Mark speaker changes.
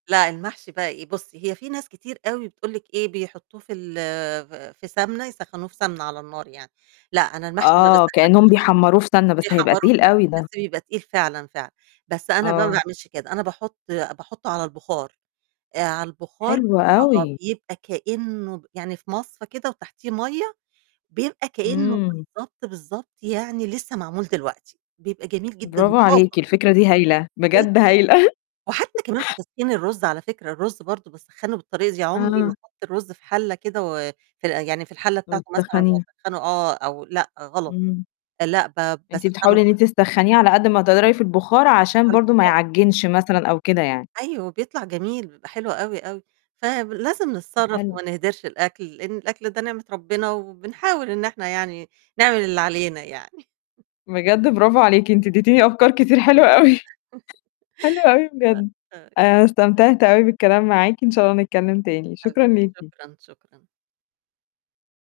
Speaker 1: لأ، المحشي بقى إيه، بُصّي، هي في ناس كتير أوي بتقول لِك إيه، بيحطّوه في ال ف في سَمنة يسخّنوه في سَمنة على النار يعني لأ، أنا المحشي ما
Speaker 2: آه، كإنّهم
Speaker 1: باسخّنوش كده،
Speaker 2: بيحمّروه في سَمنة، بس هيبقى
Speaker 1: بيحمّروه
Speaker 2: تقيل
Speaker 1: فعلًا
Speaker 2: أوي
Speaker 1: بس
Speaker 2: ده.
Speaker 1: بيبقى تقيل فعلًا، فعلًا، بس أنا بقى ما
Speaker 2: آه.
Speaker 1: باعملش كده، أنا باحُط باحُطه على البُخار، آآ، على البُخار
Speaker 2: حلو
Speaker 1: آه،
Speaker 2: أوي.
Speaker 1: بيبقى كإنّه ب يعني في مَصفه كده وتحتيه مَيّة، بيبقى كإنه
Speaker 2: إمم.
Speaker 1: بالضبط، بالضبط يعني لسه معمول دلوقتي، بيبقى جميل جدًا
Speaker 2: برافو
Speaker 1: وطازة.
Speaker 2: عليكِ، الفكرة دي هايلة،
Speaker 1: جدًا.
Speaker 2: بجد هايلة.
Speaker 1: وحتى كمان في تسخين الرُز على فكرة الرُز برضه باسخّنه بالطريقة دي، عُمري ما
Speaker 2: آه.
Speaker 1: أحط الرُز في حلّة كده و في ال يعني في الحلّة بتاعته مثلًا
Speaker 2: وتسخنيه.
Speaker 1: وأسخّنه آه أو لأ، غلط
Speaker 2: إمم.
Speaker 1: لأ، ب
Speaker 2: أنتِ
Speaker 1: باسخّنه
Speaker 2: بتحاولي إن
Speaker 1: [unintelligible]
Speaker 2: أنتِ تسخنيه على قد ما تقدري في البُخار، عشان
Speaker 1: على
Speaker 2: برضه ما
Speaker 1: البُخار.
Speaker 2: يعجّنش مثلًا أو كده يعني.
Speaker 1: أيوه، بيطلع جميل، بيبقى حلو أوي، أوي فب لازم
Speaker 2: ده
Speaker 1: نتصرّف
Speaker 2: حلو.
Speaker 1: وما نهدِرش الأكل، لإن الأكل ده نعمة ربنا وبنحاول إن إحنا يعني نعمل اللي علينا يعني.
Speaker 2: بجد برافو عليكِ، أنتِ اديتيني أفكار كتير حلوة أوي، حلو أوي بجد
Speaker 1: أ أي
Speaker 2: أنا استمتعت أوي بالكلام معاكِ، إن شاء الله نتكلّم تاني، شكرًا
Speaker 1: حبيبتي
Speaker 2: ليكِ.
Speaker 1: شكرًا، شكرًا.